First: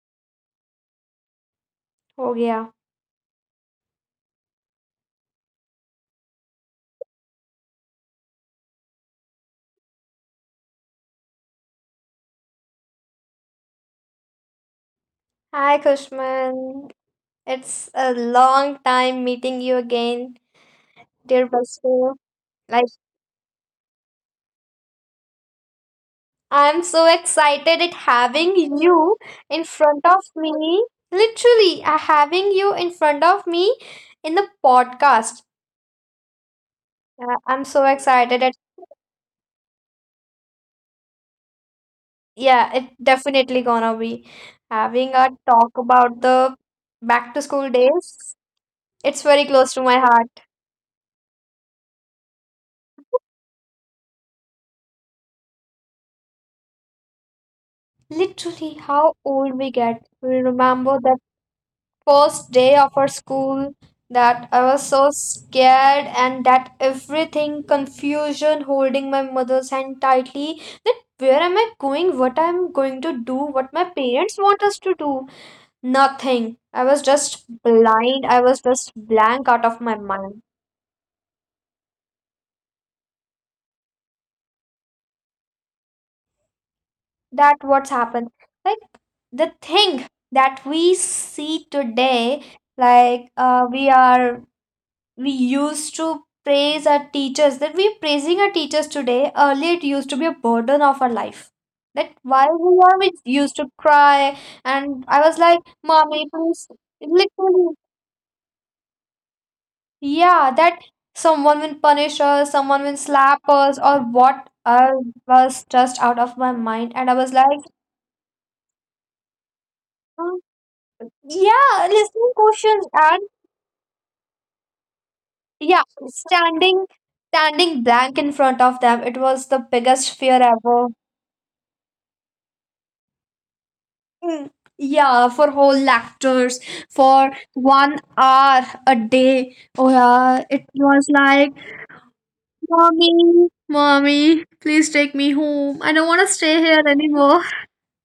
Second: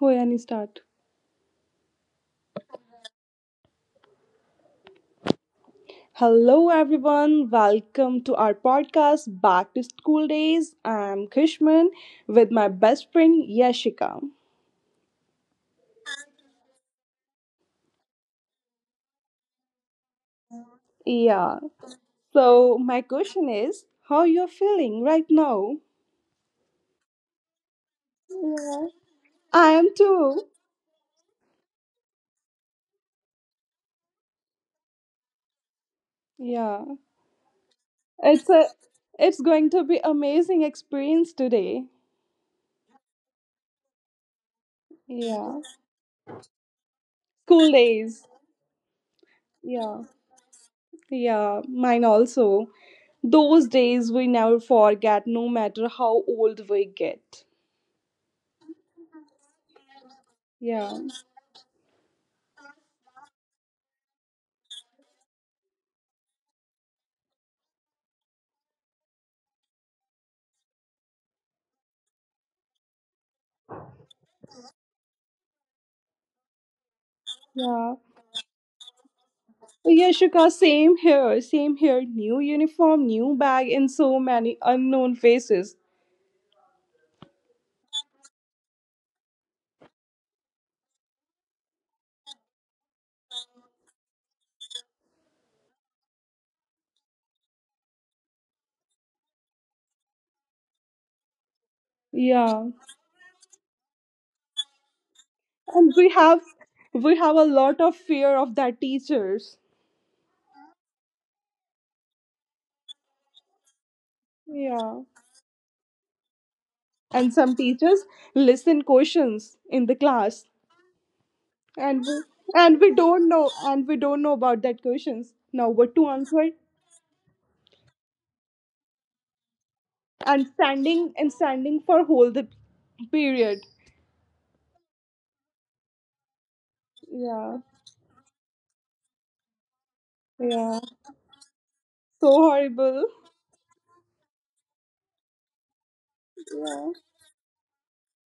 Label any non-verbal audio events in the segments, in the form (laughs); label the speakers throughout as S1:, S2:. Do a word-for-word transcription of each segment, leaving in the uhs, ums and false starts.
S1: हो yani start
S2: Oh, yeah.
S1: hello everyone, welcome to our podcast Back to School Days. I'm Krishman with my best friend Yashika.
S2: Hi, Kushman. It's a long time meeting you again,
S1: Yeah,
S2: dear Basu.
S1: so my
S2: Like,
S1: question is, how you're feeling right now?
S2: I'm so excited at having you
S1: I
S2: in
S1: am
S2: front
S1: too.
S2: of me. Literally, uh, having you in front of me in the podcast.
S1: Yeah,
S2: Uh, I'm so
S1: it's a
S2: excited at,
S1: it's going to be amazing experience today.
S2: yeah, it definitely gonna be having a
S1: Yeah,
S2: talk about the back to
S1: school
S2: school
S1: days.
S2: days. It's very close
S1: Yeah,
S2: to my heart.
S1: yeah, mine also. Those days we never forget no matter how old we get.
S2: Literally, how old we get. We
S1: Yeah.
S2: remember first day of our school, that I was so scared, and that everything confusion, holding my mother's hand tightly, that where am I going, what I'm going to do, what my parents want us to do. Nothing. I was just
S1: Yeah.
S2: blind, I was just blank out of
S1: Yeah,
S2: my
S1: Yashika,
S2: mind.
S1: same here, same here. New uniform, new bag, and so many unknown faces.
S2: That what's happened, like, the thing that we see today, like, uh, we are we used to praise our teachers, that we're praising our teachers today. Earlier it used to be a burden of our life, that
S1: Yeah.
S2: why we are we used to cry, and I was like,
S1: And we have
S2: mommy, please.
S1: we have a lot of
S2: Literally,
S1: fear of that teachers.
S2: yeah, that someone will punish us, someone will slap us, or what?
S1: Yeah.
S2: I was just out of my mind,
S1: And
S2: and I
S1: some
S2: was like,
S1: teachers listen questions in the class.
S2: "Hmm,
S1: And
S2: yeah,
S1: we,
S2: listening
S1: and we
S2: questions."
S1: don't
S2: And
S1: know and we don't know about that questions. Now what to
S2: yeah,
S1: answer?
S2: standing standing blank in front of them, it was the biggest
S1: And
S2: fear ever.
S1: standing and standing for whole the period.
S2: Mm, yeah, for whole actors, for
S1: Yeah.
S2: one hour a day. Oh yeah,
S1: Yeah.
S2: it was like,
S1: So horrible.
S2: mommy, mommy, please take me home. I don't want to stay
S1: Yeah.
S2: here anymore.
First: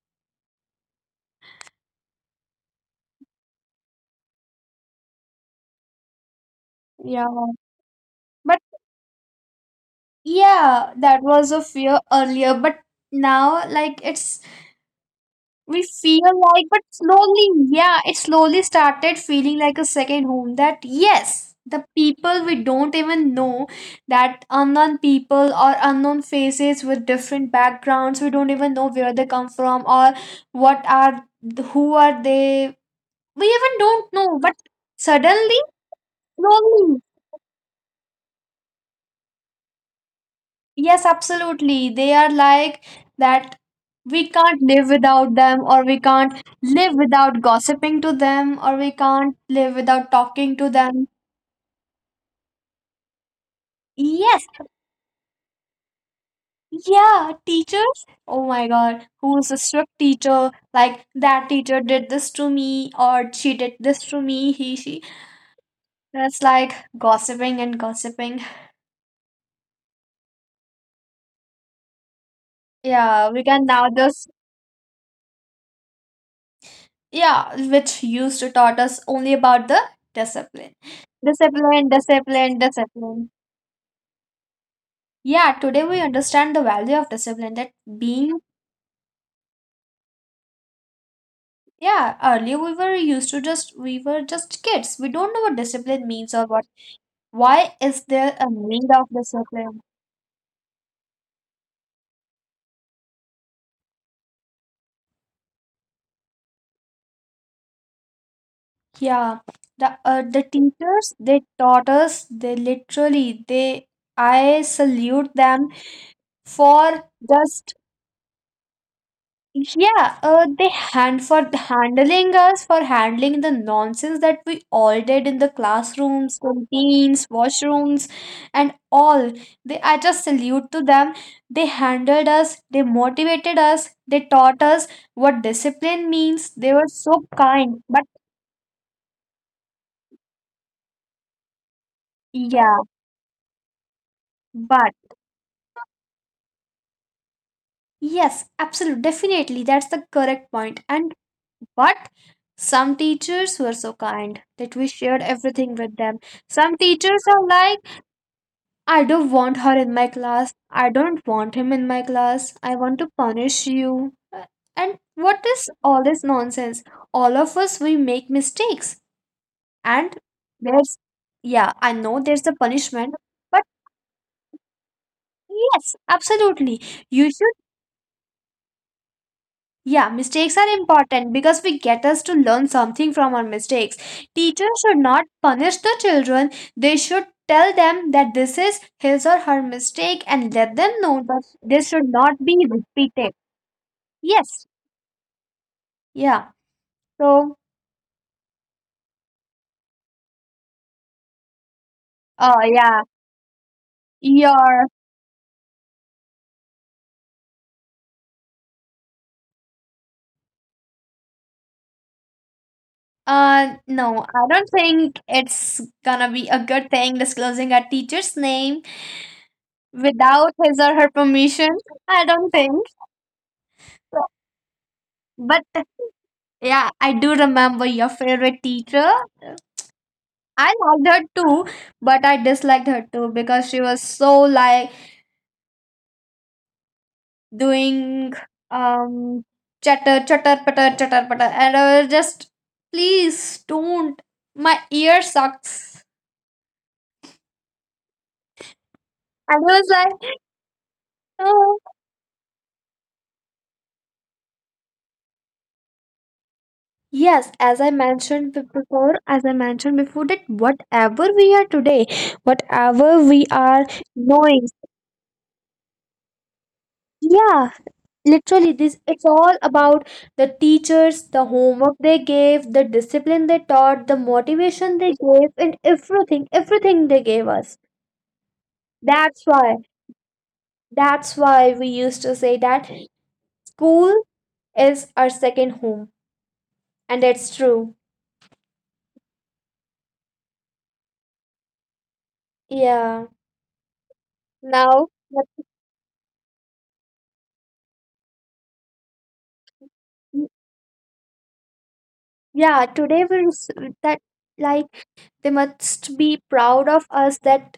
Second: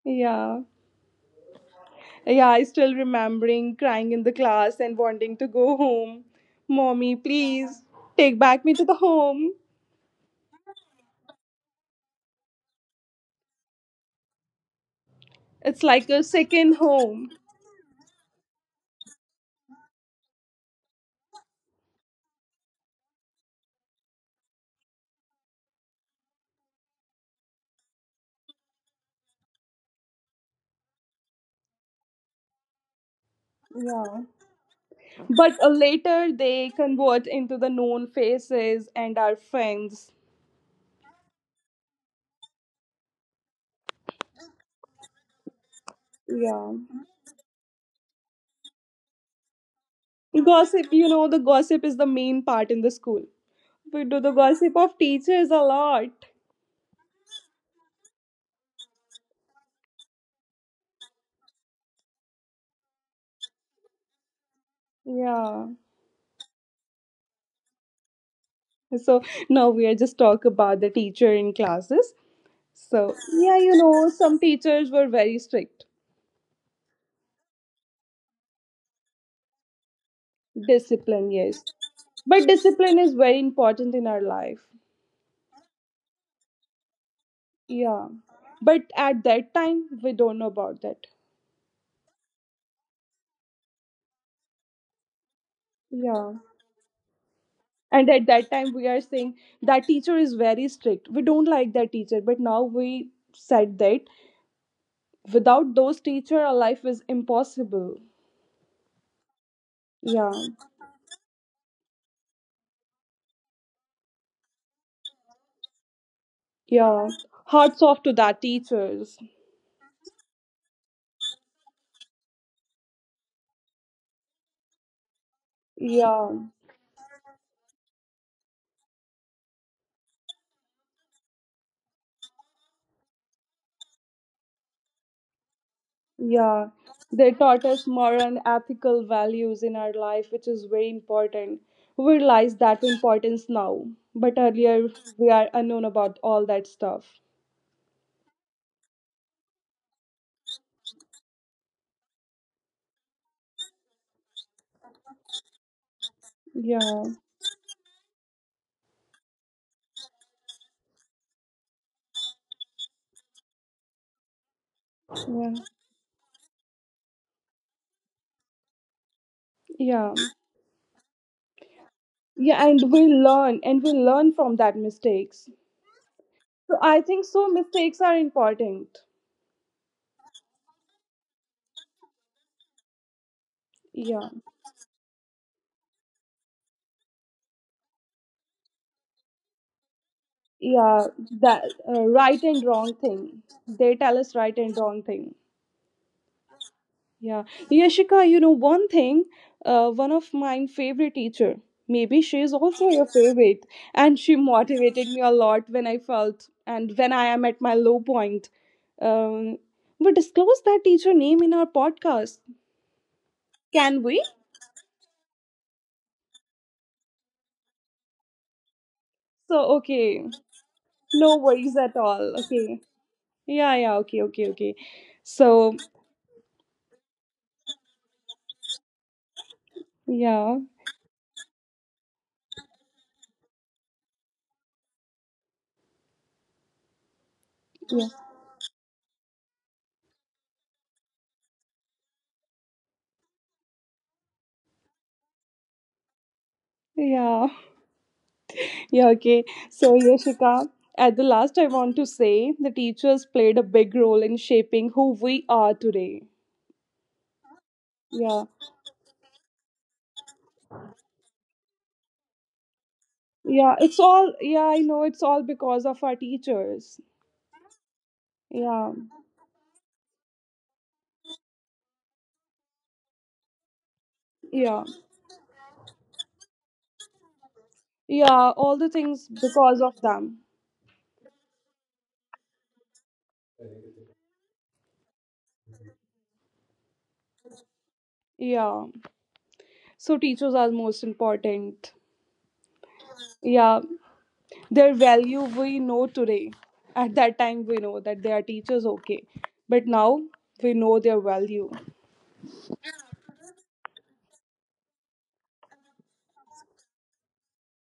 S1: Yeah. Yeah, I still remembering crying in the class and wanting to go home. Mommy,
S2: Yeah,
S1: please take
S2: but
S1: back me to the home.
S2: yeah, that was a fear earlier, but now, like, it's, we
S1: It's like a
S2: feel like,
S1: second
S2: but
S1: home.
S2: slowly, yeah, it slowly started feeling like a second home. That yes, the people we don't even know, that unknown people or unknown faces with different backgrounds, we don't even know where they come from, or what are, who are they, we even don't
S1: Yeah.
S2: know. But
S1: But
S2: suddenly,
S1: uh, later they
S2: slowly,
S1: convert into the known faces and our friends.
S2: yes, absolutely. They are like, that we can't live without them, or we can't
S1: Yeah.
S2: live without gossiping to them, or we can't live without talking to
S1: Gossip,
S2: them.
S1: you know, the gossip is the main part in the school. We do the
S2: Yes,
S1: gossip of teachers a lot.
S2: yeah, teachers. Oh my God, who's a strict teacher? Like, that teacher did this to me, or she did this to me, he, she.
S1: Yeah.
S2: That's like gossiping and gossiping.
S1: So now we are just talk about the teacher in classes. So,
S2: Yeah, we
S1: yeah,
S2: can
S1: you
S2: now
S1: know,
S2: just,
S1: some teachers were very strict.
S2: yeah, which used to taught us only about the discipline.
S1: Discipline, yes.
S2: Discipline,
S1: But
S2: discipline,
S1: discipline is
S2: discipline.
S1: very important in our life.
S2: Yeah, today we understand the value of discipline, that
S1: Yeah.
S2: being,
S1: But at that time, we don't know about that.
S2: yeah, earlier we were used to just, we were just kids. We don't know what discipline
S1: Yeah.
S2: means, or what, why is
S1: And at
S2: there a
S1: that time, we
S2: need
S1: are
S2: of
S1: saying
S2: discipline?
S1: that teacher is very strict. We don't like that teacher. But now we said that without those teacher, our life is impossible.
S2: Yeah. The uh,
S1: Yeah.
S2: the teachers, they taught us, they literally they, I salute them for
S1: Yeah.
S2: just,
S1: Hearts off to that teachers.
S2: yeah, uh, they hand for handling us, for handling the nonsense that we all did in the
S1: Yeah.
S2: classrooms, canteens, washrooms, and all. They, I just salute to them. They handled us. They motivated us. They taught us what discipline means.
S1: Yeah,
S2: They were so
S1: they taught us
S2: kind. But
S1: moral and ethical values in our life, which is very important. We realize
S2: yeah,
S1: that importance now, but earlier
S2: but
S1: we are unknown about all that stuff.
S2: yes, absolutely, definitely, that's the correct point. And but some teachers were so kind that we shared everything with them. Some
S1: Yeah,
S2: teachers are like, I don't want her in my class. I don't want him in my class. I want to punish you. Uh, And what
S1: yeah,
S2: is all this nonsense? All of us, we make mistakes.
S1: yeah,
S2: And there's, yeah, I know there's a
S1: yeah, and we
S2: punishment,
S1: learn
S2: but
S1: and we learn from that mistakes.
S2: yes,
S1: So
S2: absolutely.
S1: I think
S2: You
S1: so.
S2: should.
S1: Mistakes are important.
S2: Yeah, mistakes are important, because we get us to learn something from our mistakes.
S1: Yeah,
S2: Teachers should not punish the children. They should tell them that this is his or her mistake, and let them
S1: yeah,
S2: know that
S1: that
S2: this
S1: uh,
S2: should
S1: right
S2: not
S1: and
S2: be
S1: wrong
S2: repeated.
S1: thing. They tell us right
S2: Yes.
S1: and wrong thing.
S2: Yeah.
S1: Yeah,
S2: So,
S1: Yashika, you know one thing, uh, one of my favorite teacher. Maybe she is
S2: uh,
S1: also your
S2: yeah,
S1: favorite, and she
S2: your
S1: motivated me a lot when I felt and when I am at my low point. Um, we disclose that teacher name in our podcast,
S2: uh
S1: can we?
S2: no, I don't think it's gonna be a good thing disclosing a teacher's name
S1: So okay,
S2: without his or her
S1: no worries
S2: permission.
S1: at
S2: I
S1: all.
S2: don't
S1: Okay,
S2: think.
S1: yeah, yeah, okay,
S2: So.
S1: okay, okay.
S2: But
S1: So
S2: yeah, I do remember your favorite teacher.
S1: yeah,
S2: I liked her too, but I disliked her too, because she was so like
S1: yeah,
S2: doing, um chatter chatter patter chatter patter, and I was just, please don't, my ear sucks.
S1: yeah. Yeah, okay.
S2: And I was
S1: So,
S2: like,
S1: Yashika, at the last, I
S2: oh.
S1: want to say the teachers played a big role in shaping who we are today.
S2: Yes, as I
S1: Yeah,
S2: mentioned be- before, as I mentioned before, that whatever we are today, whatever we
S1: yeah,
S2: are
S1: it's all, yeah,
S2: knowing,
S1: I know it's all because of our teachers.
S2: yeah, literally
S1: Yeah,
S2: this it's all about the teachers, the homework they gave, the discipline they taught, the
S1: yeah,
S2: motivation they gave, and everything, everything they gave us.
S1: yeah, all the things
S2: that's
S1: because
S2: why
S1: of them.
S2: that's why we used to say that school is our second home, and it's true.
S1: Yeah, so teachers are most important.
S2: Yeah,
S1: Yeah, their
S2: now
S1: value
S2: but-
S1: we know today. At that time, we know that they are teachers, okay, but now we know their value.
S2: yeah, today we're s- that, like, they must be proud of us, that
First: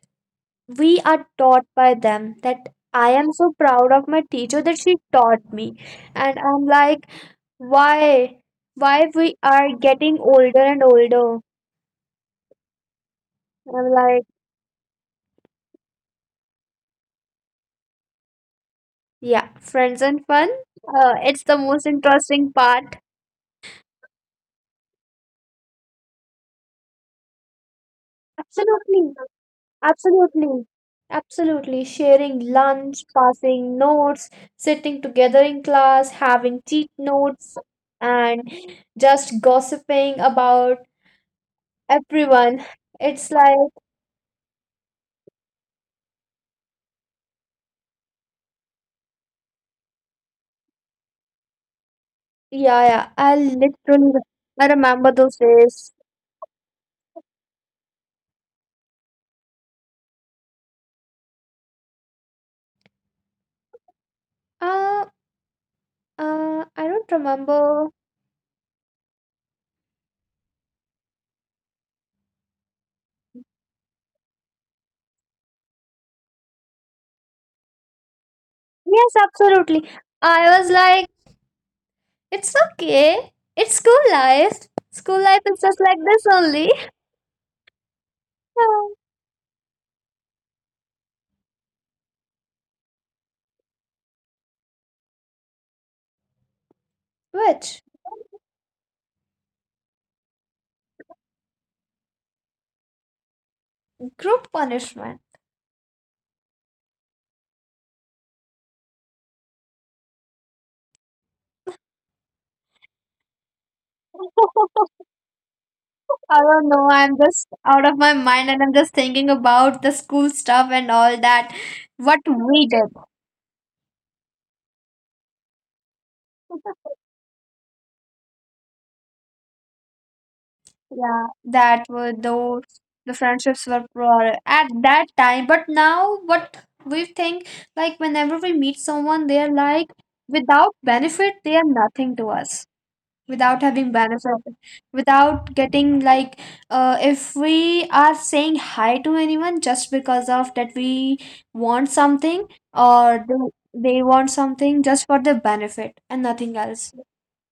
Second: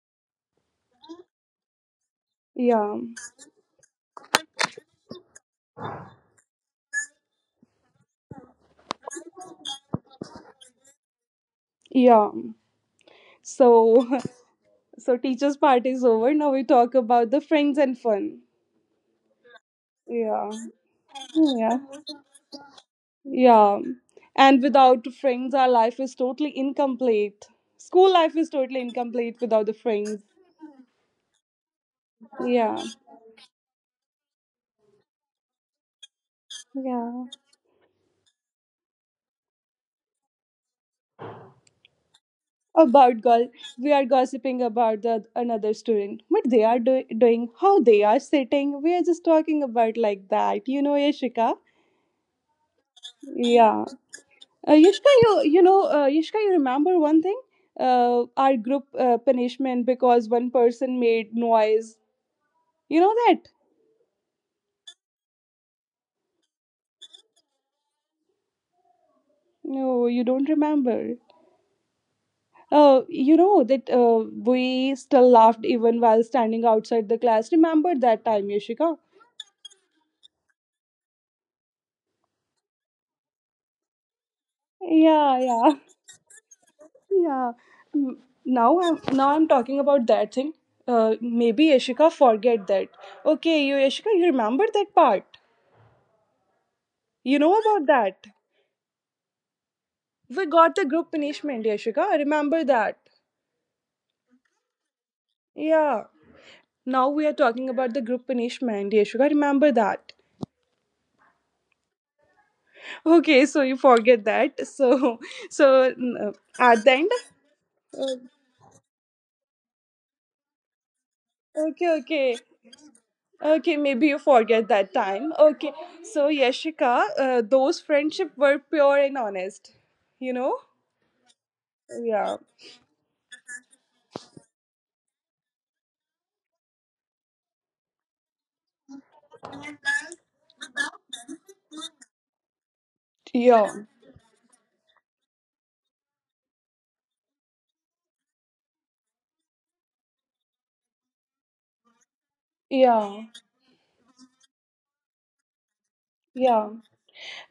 S2: we are taught by them, that
S1: Yeah,
S2: I am so proud of my teacher that she taught me. And I'm like, why why, we are getting older and older.
S1: yeah.
S2: I'm
S1: So,
S2: like,
S1: (laughs) so teachers' part is over. Now we talk about the friends and fun.
S2: yeah, friends and fun.
S1: Yeah,
S2: uh, it's the
S1: yeah,
S2: most interesting part.
S1: yeah. And without friends, our life is totally incomplete. School life is totally
S2: Absolutely,
S1: incomplete without the friends.
S2: absolutely, absolutely. Sharing
S1: Yeah,
S2: lunch, passing notes, sitting together in class, having cheat
S1: yeah.
S2: notes, and just gossiping about everyone.
S1: About
S2: It's
S1: girl,
S2: like,
S1: we are gossiping about the another student. What they are do- doing, how they are sitting. We are just talking about like that. You know, Yashika.
S2: yeah, yeah. I
S1: Yeah.
S2: literally I
S1: Uh,
S2: remember
S1: Yashka,
S2: those
S1: you you know,
S2: days.
S1: uh, Yashka, you remember one thing? Uh, our group uh, punishment because one person made noise. You know that?
S2: Uh, uh, I don't remember.
S1: No, you don't remember. Uh, you know that uh, we still laughed even while standing outside the class. Remember that time, Yashika?
S2: Yes, absolutely. I was like, it's okay. It's school life. School
S1: Yeah,
S2: life is
S1: yeah,
S2: just like this only.
S1: (laughs) yeah. Mm, Now
S2: Uh,
S1: I'm now I'm talking about that thing. Uh, maybe Yashika forget that. Okay, you Yashika, you remember that part? You know
S2: Which?
S1: about that? We got the group punishment, Yashika. I remember that.
S2: Group punishment.
S1: Yeah. Now we are talking about the group punishment, Yashika. Remember that. Okay, so you forget that.
S2: (laughs)
S1: So, so mm,
S2: I don't
S1: at
S2: know.
S1: the end.
S2: I'm just out of my mind, and I'm just thinking about the school stuff and all that.
S1: Okay,
S2: What
S1: okay.
S2: we did.
S1: Okay, maybe you forget that time. Okay, so
S2: (laughs)
S1: Yashika, uh, those friendship were pure and honest. You know?
S2: Yeah, that were
S1: Yeah.
S2: those, the friendships were broader at that time, but now what we think, like, whenever we meet someone they are like, without benefit they are nothing to us, without
S1: Yeah.
S2: having benefit, without getting like, uh, if we are saying hi to anyone, just because of that we want something, or
S1: Yeah.
S2: they, they want something just for the benefit and nothing
S1: Yeah.
S2: else.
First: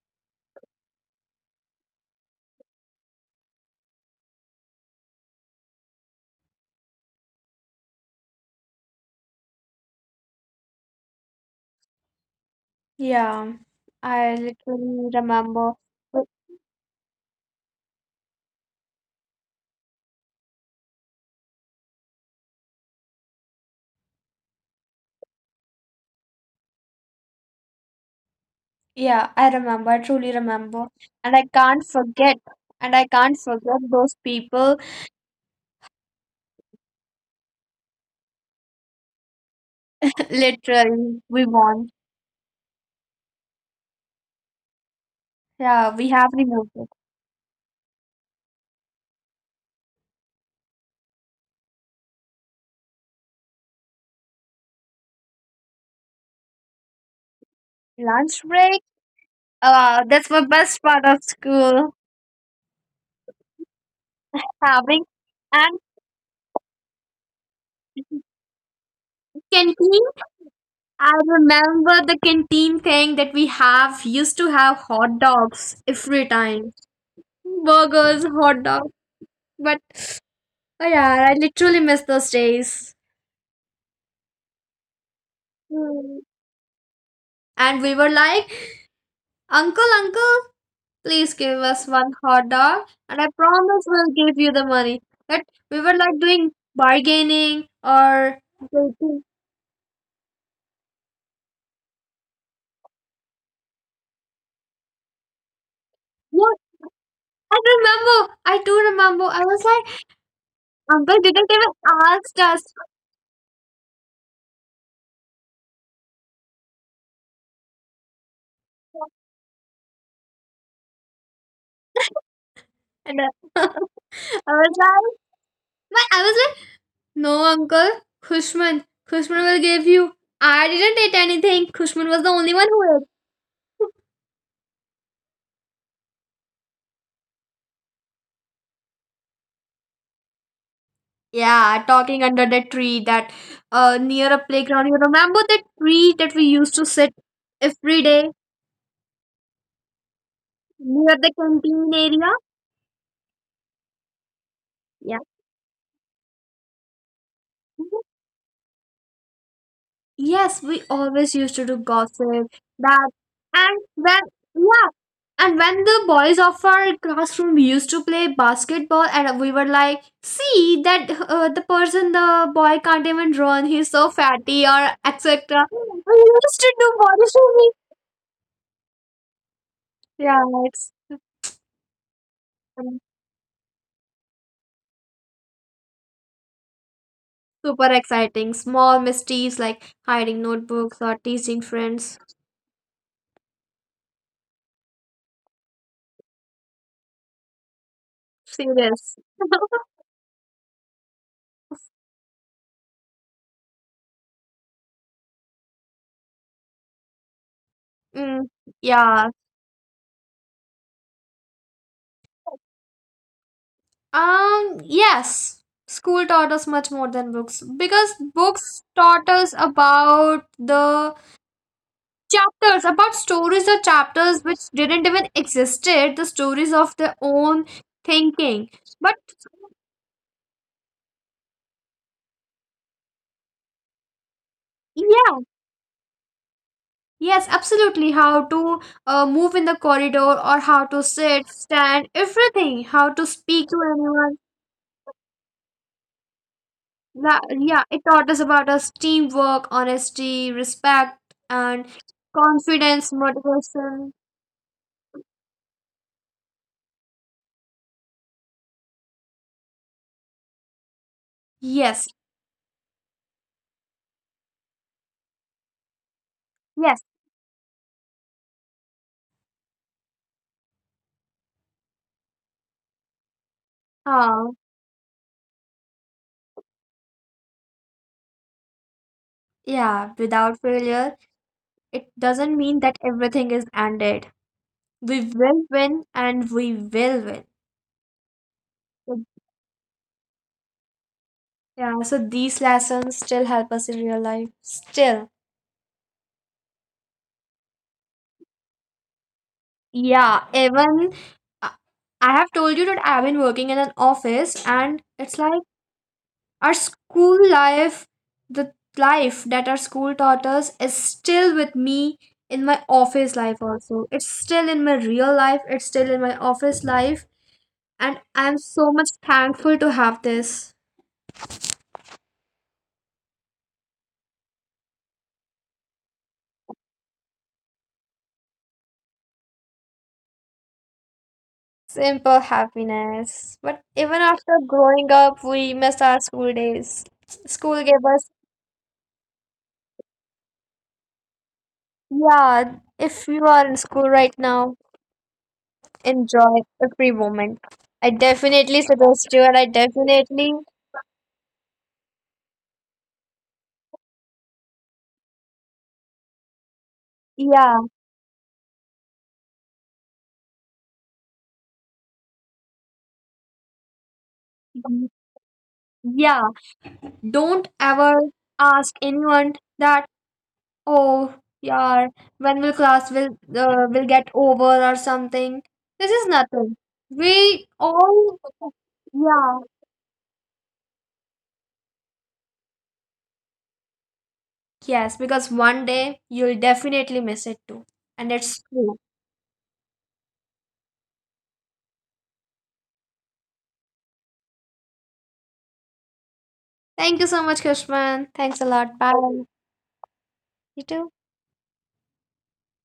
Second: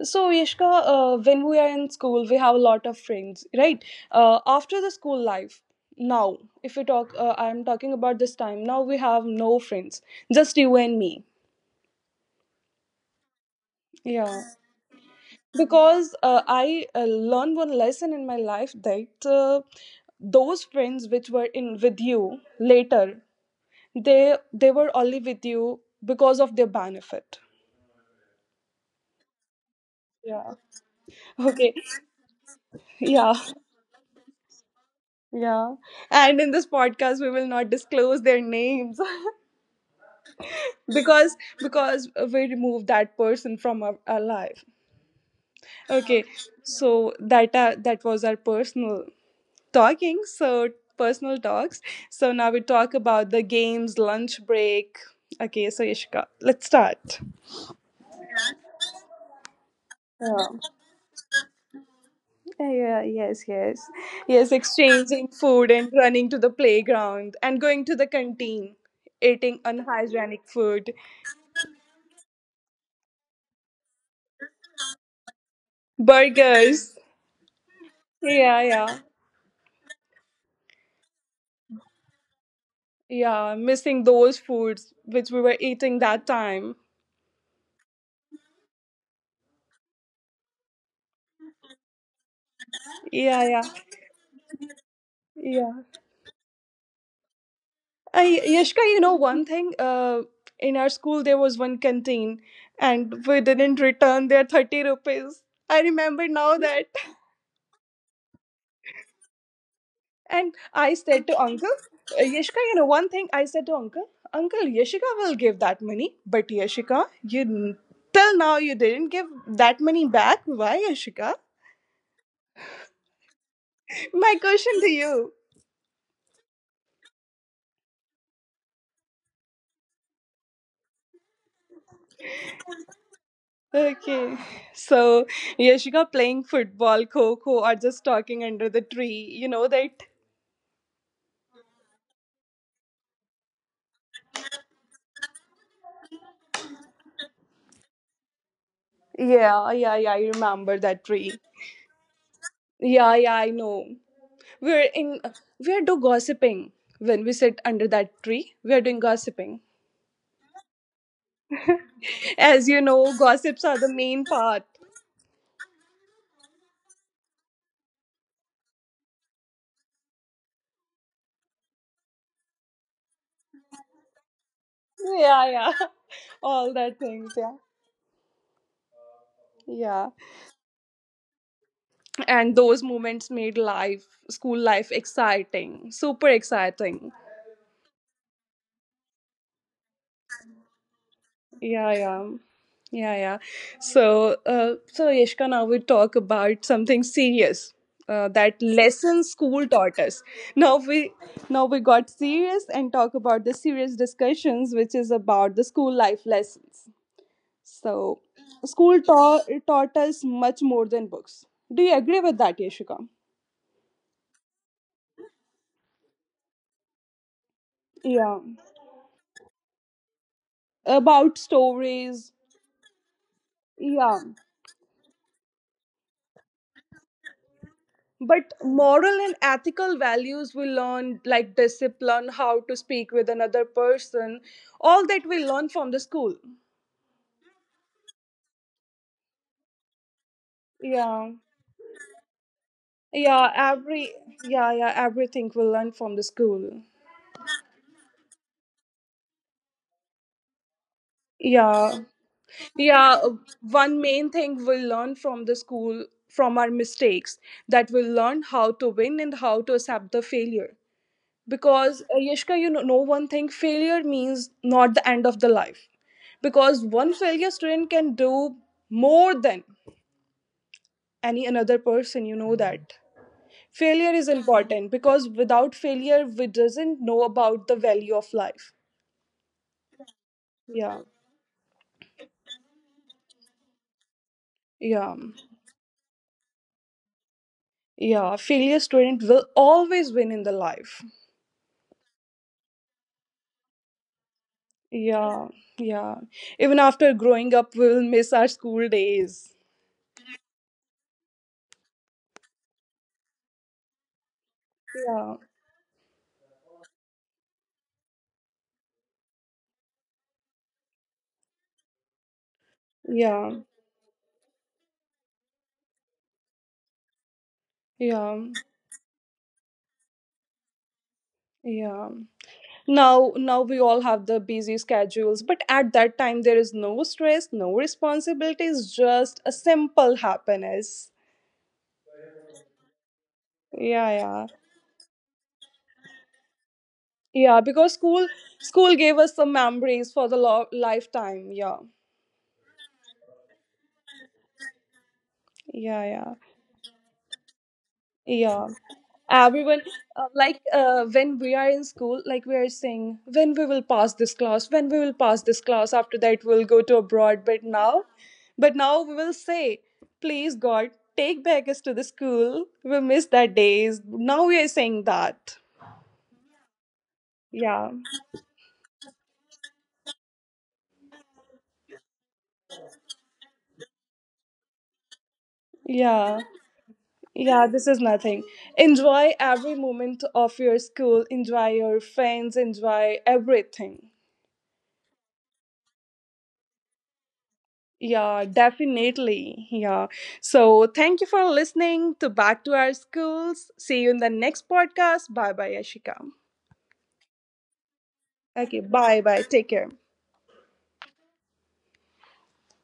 S1: So, Yashka, uh, when we are in school, we have a lot of friends, right? Uh, after the school life, now, if we talk, uh, I'm talking about this time, now we have no friends, just you and me.
S2: Yeah, I
S1: Yeah.
S2: literally remember.
S1: Because uh, I uh, learned one lesson in my life that uh, those friends which were in with you later, they they were only with you because of their benefit.
S2: Yeah, I remember, I truly
S1: Yeah.
S2: remember. And I
S1: Okay.
S2: can't forget. And I
S1: Yeah.
S2: can't forget those people.
S1: Yeah. And in this podcast we will not disclose their names
S2: (laughs)
S1: (laughs)
S2: Literally
S1: because
S2: we won.
S1: because we removed that person from our, our life.
S2: Yeah, we
S1: Okay.
S2: have removed it.
S1: So that uh, that was our personal talking. So personal talks. So now we talk about the games, lunch break. Okay, so Ishka, let's start.
S2: Lunch break. Uh, that's my
S1: Yeah.
S2: best part of school.
S1: Yeah, yes, yes. Yes,
S2: Having
S1: exchanging food
S2: and
S1: and running to the playground and going to the canteen, eating
S2: canteen.
S1: unhygienic food.
S2: I remember the canteen thing, that we have used to have hot dogs every time.
S1: Burgers.
S2: Burgers,
S1: Yeah,
S2: hot dogs.
S1: yeah.
S2: But oh yeah, I literally miss those days.
S1: Yeah, missing those foods which we were eating
S2: Hmm.
S1: that time.
S2: And we were like, Uncle, Uncle. Please give us one hot dog, and I
S1: Yeah, yeah.
S2: promise we'll give you the money. That
S1: Yeah.
S2: we were like doing bargaining or
S1: I, Yashka, you know
S2: dating.
S1: one thing? Uh, in our school there was one canteen and we didn't return their thirty rupees. I remember
S2: Yeah,
S1: now that.
S2: I remember. I do remember. I was like,
S1: And I
S2: Uncle
S1: said to
S2: didn't
S1: uncle,
S2: even
S1: uh,
S2: ask
S1: Yashika,
S2: us.
S1: you know, one thing I said to uncle, uncle, Yashika will give that money, but Yashika, you n- till now you didn't give that money back. Why, Yashika?
S2: (laughs) and uh, (laughs)
S1: My
S2: I was
S1: question to
S2: like,
S1: you.
S2: my- I was like, no, Uncle, Kushman, Kushman will give you. I didn't eat anything. Kushman was the only one who ate.
S1: Okay. So, Yashika playing football, Coco, or just talking under the tree. You know that?
S2: Yeah, talking under the tree. That uh near a playground. You remember that tree that we used to sit every day
S1: Yeah, yeah, yeah. I remember that
S2: near the
S1: tree.
S2: canteen area?
S1: Yeah, yeah, I know. We're
S2: Yeah.
S1: in, we're do gossiping when we sit under
S2: Mhm.
S1: that tree. We're doing gossiping.
S2: Yes, we always used to do gossip,
S1: As you
S2: that
S1: know, gossips
S2: and
S1: are the
S2: when,
S1: main part.
S2: yeah. And when the boys of our classroom used to play basketball, and we were like, see that, uh, the person, the boy can't even run, he's so fatty or
S1: Yeah,
S2: et cetera.
S1: yeah.
S2: We
S1: (laughs)
S2: used to
S1: All
S2: do
S1: that
S2: body
S1: things, yeah.
S2: shaming.
S1: Yeah.
S2: Yeah, it's
S1: And those moments made life, school life exciting, super exciting.
S2: super exciting. Small mischiefs like hiding notebooks or teasing
S1: Yeah,
S2: friends.
S1: yeah. Yeah, yeah. So, uh, so Yashka, now we talk about something serious. Uh, that
S2: Serious.
S1: lesson school
S2: (laughs)
S1: taught us. Now we now we got serious and talk about the serious discussions, which is about the school life lessons. So,
S2: Mm,
S1: school
S2: yeah.
S1: taught taught us much more than books. Do you agree with that, Yashika?
S2: Um, yes. School taught us much more than books, because
S1: Yeah.
S2: books taught us about the
S1: About stories.
S2: chapters, about stories or
S1: Yeah.
S2: chapters which didn't even existed, the stories of their own
S1: But
S2: thinking. But
S1: moral and ethical values we learn, like discipline, how to speak with another person. All that
S2: yeah,
S1: we learn from the school.
S2: yes, absolutely. How to, uh, move in the corridor, or how to
S1: Yeah,
S2: sit, stand, everything. How to
S1: yeah,
S2: speak to
S1: every
S2: anyone.
S1: yeah, yeah, everything we learn from the school.
S2: La- yeah, it taught us about us teamwork, honesty, respect, and
S1: Yeah,
S2: confidence,
S1: yeah, uh, one
S2: motivation.
S1: main thing we learn from the school from our mistakes, that we learn how to win and how to accept the failure. Because
S2: Yes,
S1: uh, yashka, you know, know one thing, failure means not the end of the life. Because
S2: yes.
S1: one failure student can do more than any another person, you know that. Failure is
S2: Uh,
S1: important because without failure we doesn't know about the value of life.
S2: yeah, without
S1: Yeah,
S2: failure, it doesn't mean that everything is ended.
S1: yeah,
S2: We will win, and we will win.
S1: yeah, failure student will always win in the life.
S2: Yeah, so these lessons still help us in real life. Still.
S1: Yeah, yeah, even after growing up we will miss our school days.
S2: Yeah, even I I have told you that I've been working in an office, and
S1: Yeah,
S2: it's like our school life, the life that our school taught us, is still with me in my office
S1: yeah,
S2: life also. It's still in my real life, it's still in my office life, and
S1: yeah,
S2: I'm so much thankful to have this
S1: yeah, now now we all have the busy schedules, but at that time there is no stress, no responsibilities, just a simple happiness.
S2: simple happiness.
S1: Yeah,
S2: But
S1: yeah,
S2: even after growing up, we miss our school days.
S1: yeah, because
S2: School
S1: school
S2: gave us,
S1: school gave us some memories for the lo- lifetime. Yeah,
S2: yeah, if you are in school right now,
S1: yeah, yeah.
S2: enjoy every moment. I
S1: Yeah.
S2: definitely suggest you, and
S1: Everyone,
S2: I
S1: uh, like
S2: definitely,
S1: uh, when we are in school, like we are saying, when we will pass this class, when we will pass this class, after that we'll go to abroad. But
S2: yeah,
S1: now, but now we will say, please God, take back us to the school. We miss that days. Now we are saying
S2: mm,
S1: that.
S2: yeah. Don't
S1: Yeah.
S2: ever ask anyone that, oh, yeah, when will class will uh, will get over or something. This is
S1: Yeah.
S2: nothing. We
S1: Yeah, this is
S2: all,
S1: nothing. Enjoy
S2: yeah.
S1: every moment of your school, enjoy your friends, enjoy everything.
S2: Yes, because one day you'll definitely miss it too, and
S1: Yeah,
S2: it's true.
S1: definitely. Yeah. So thank you for listening to Back to Our Schools. See you in the next podcast. Bye bye, Ashika.
S2: Thank you so much, Krishman. Thanks a
S1: Okay,
S2: lot.
S1: bye
S2: Bye.
S1: bye. Take care.
S2: You too.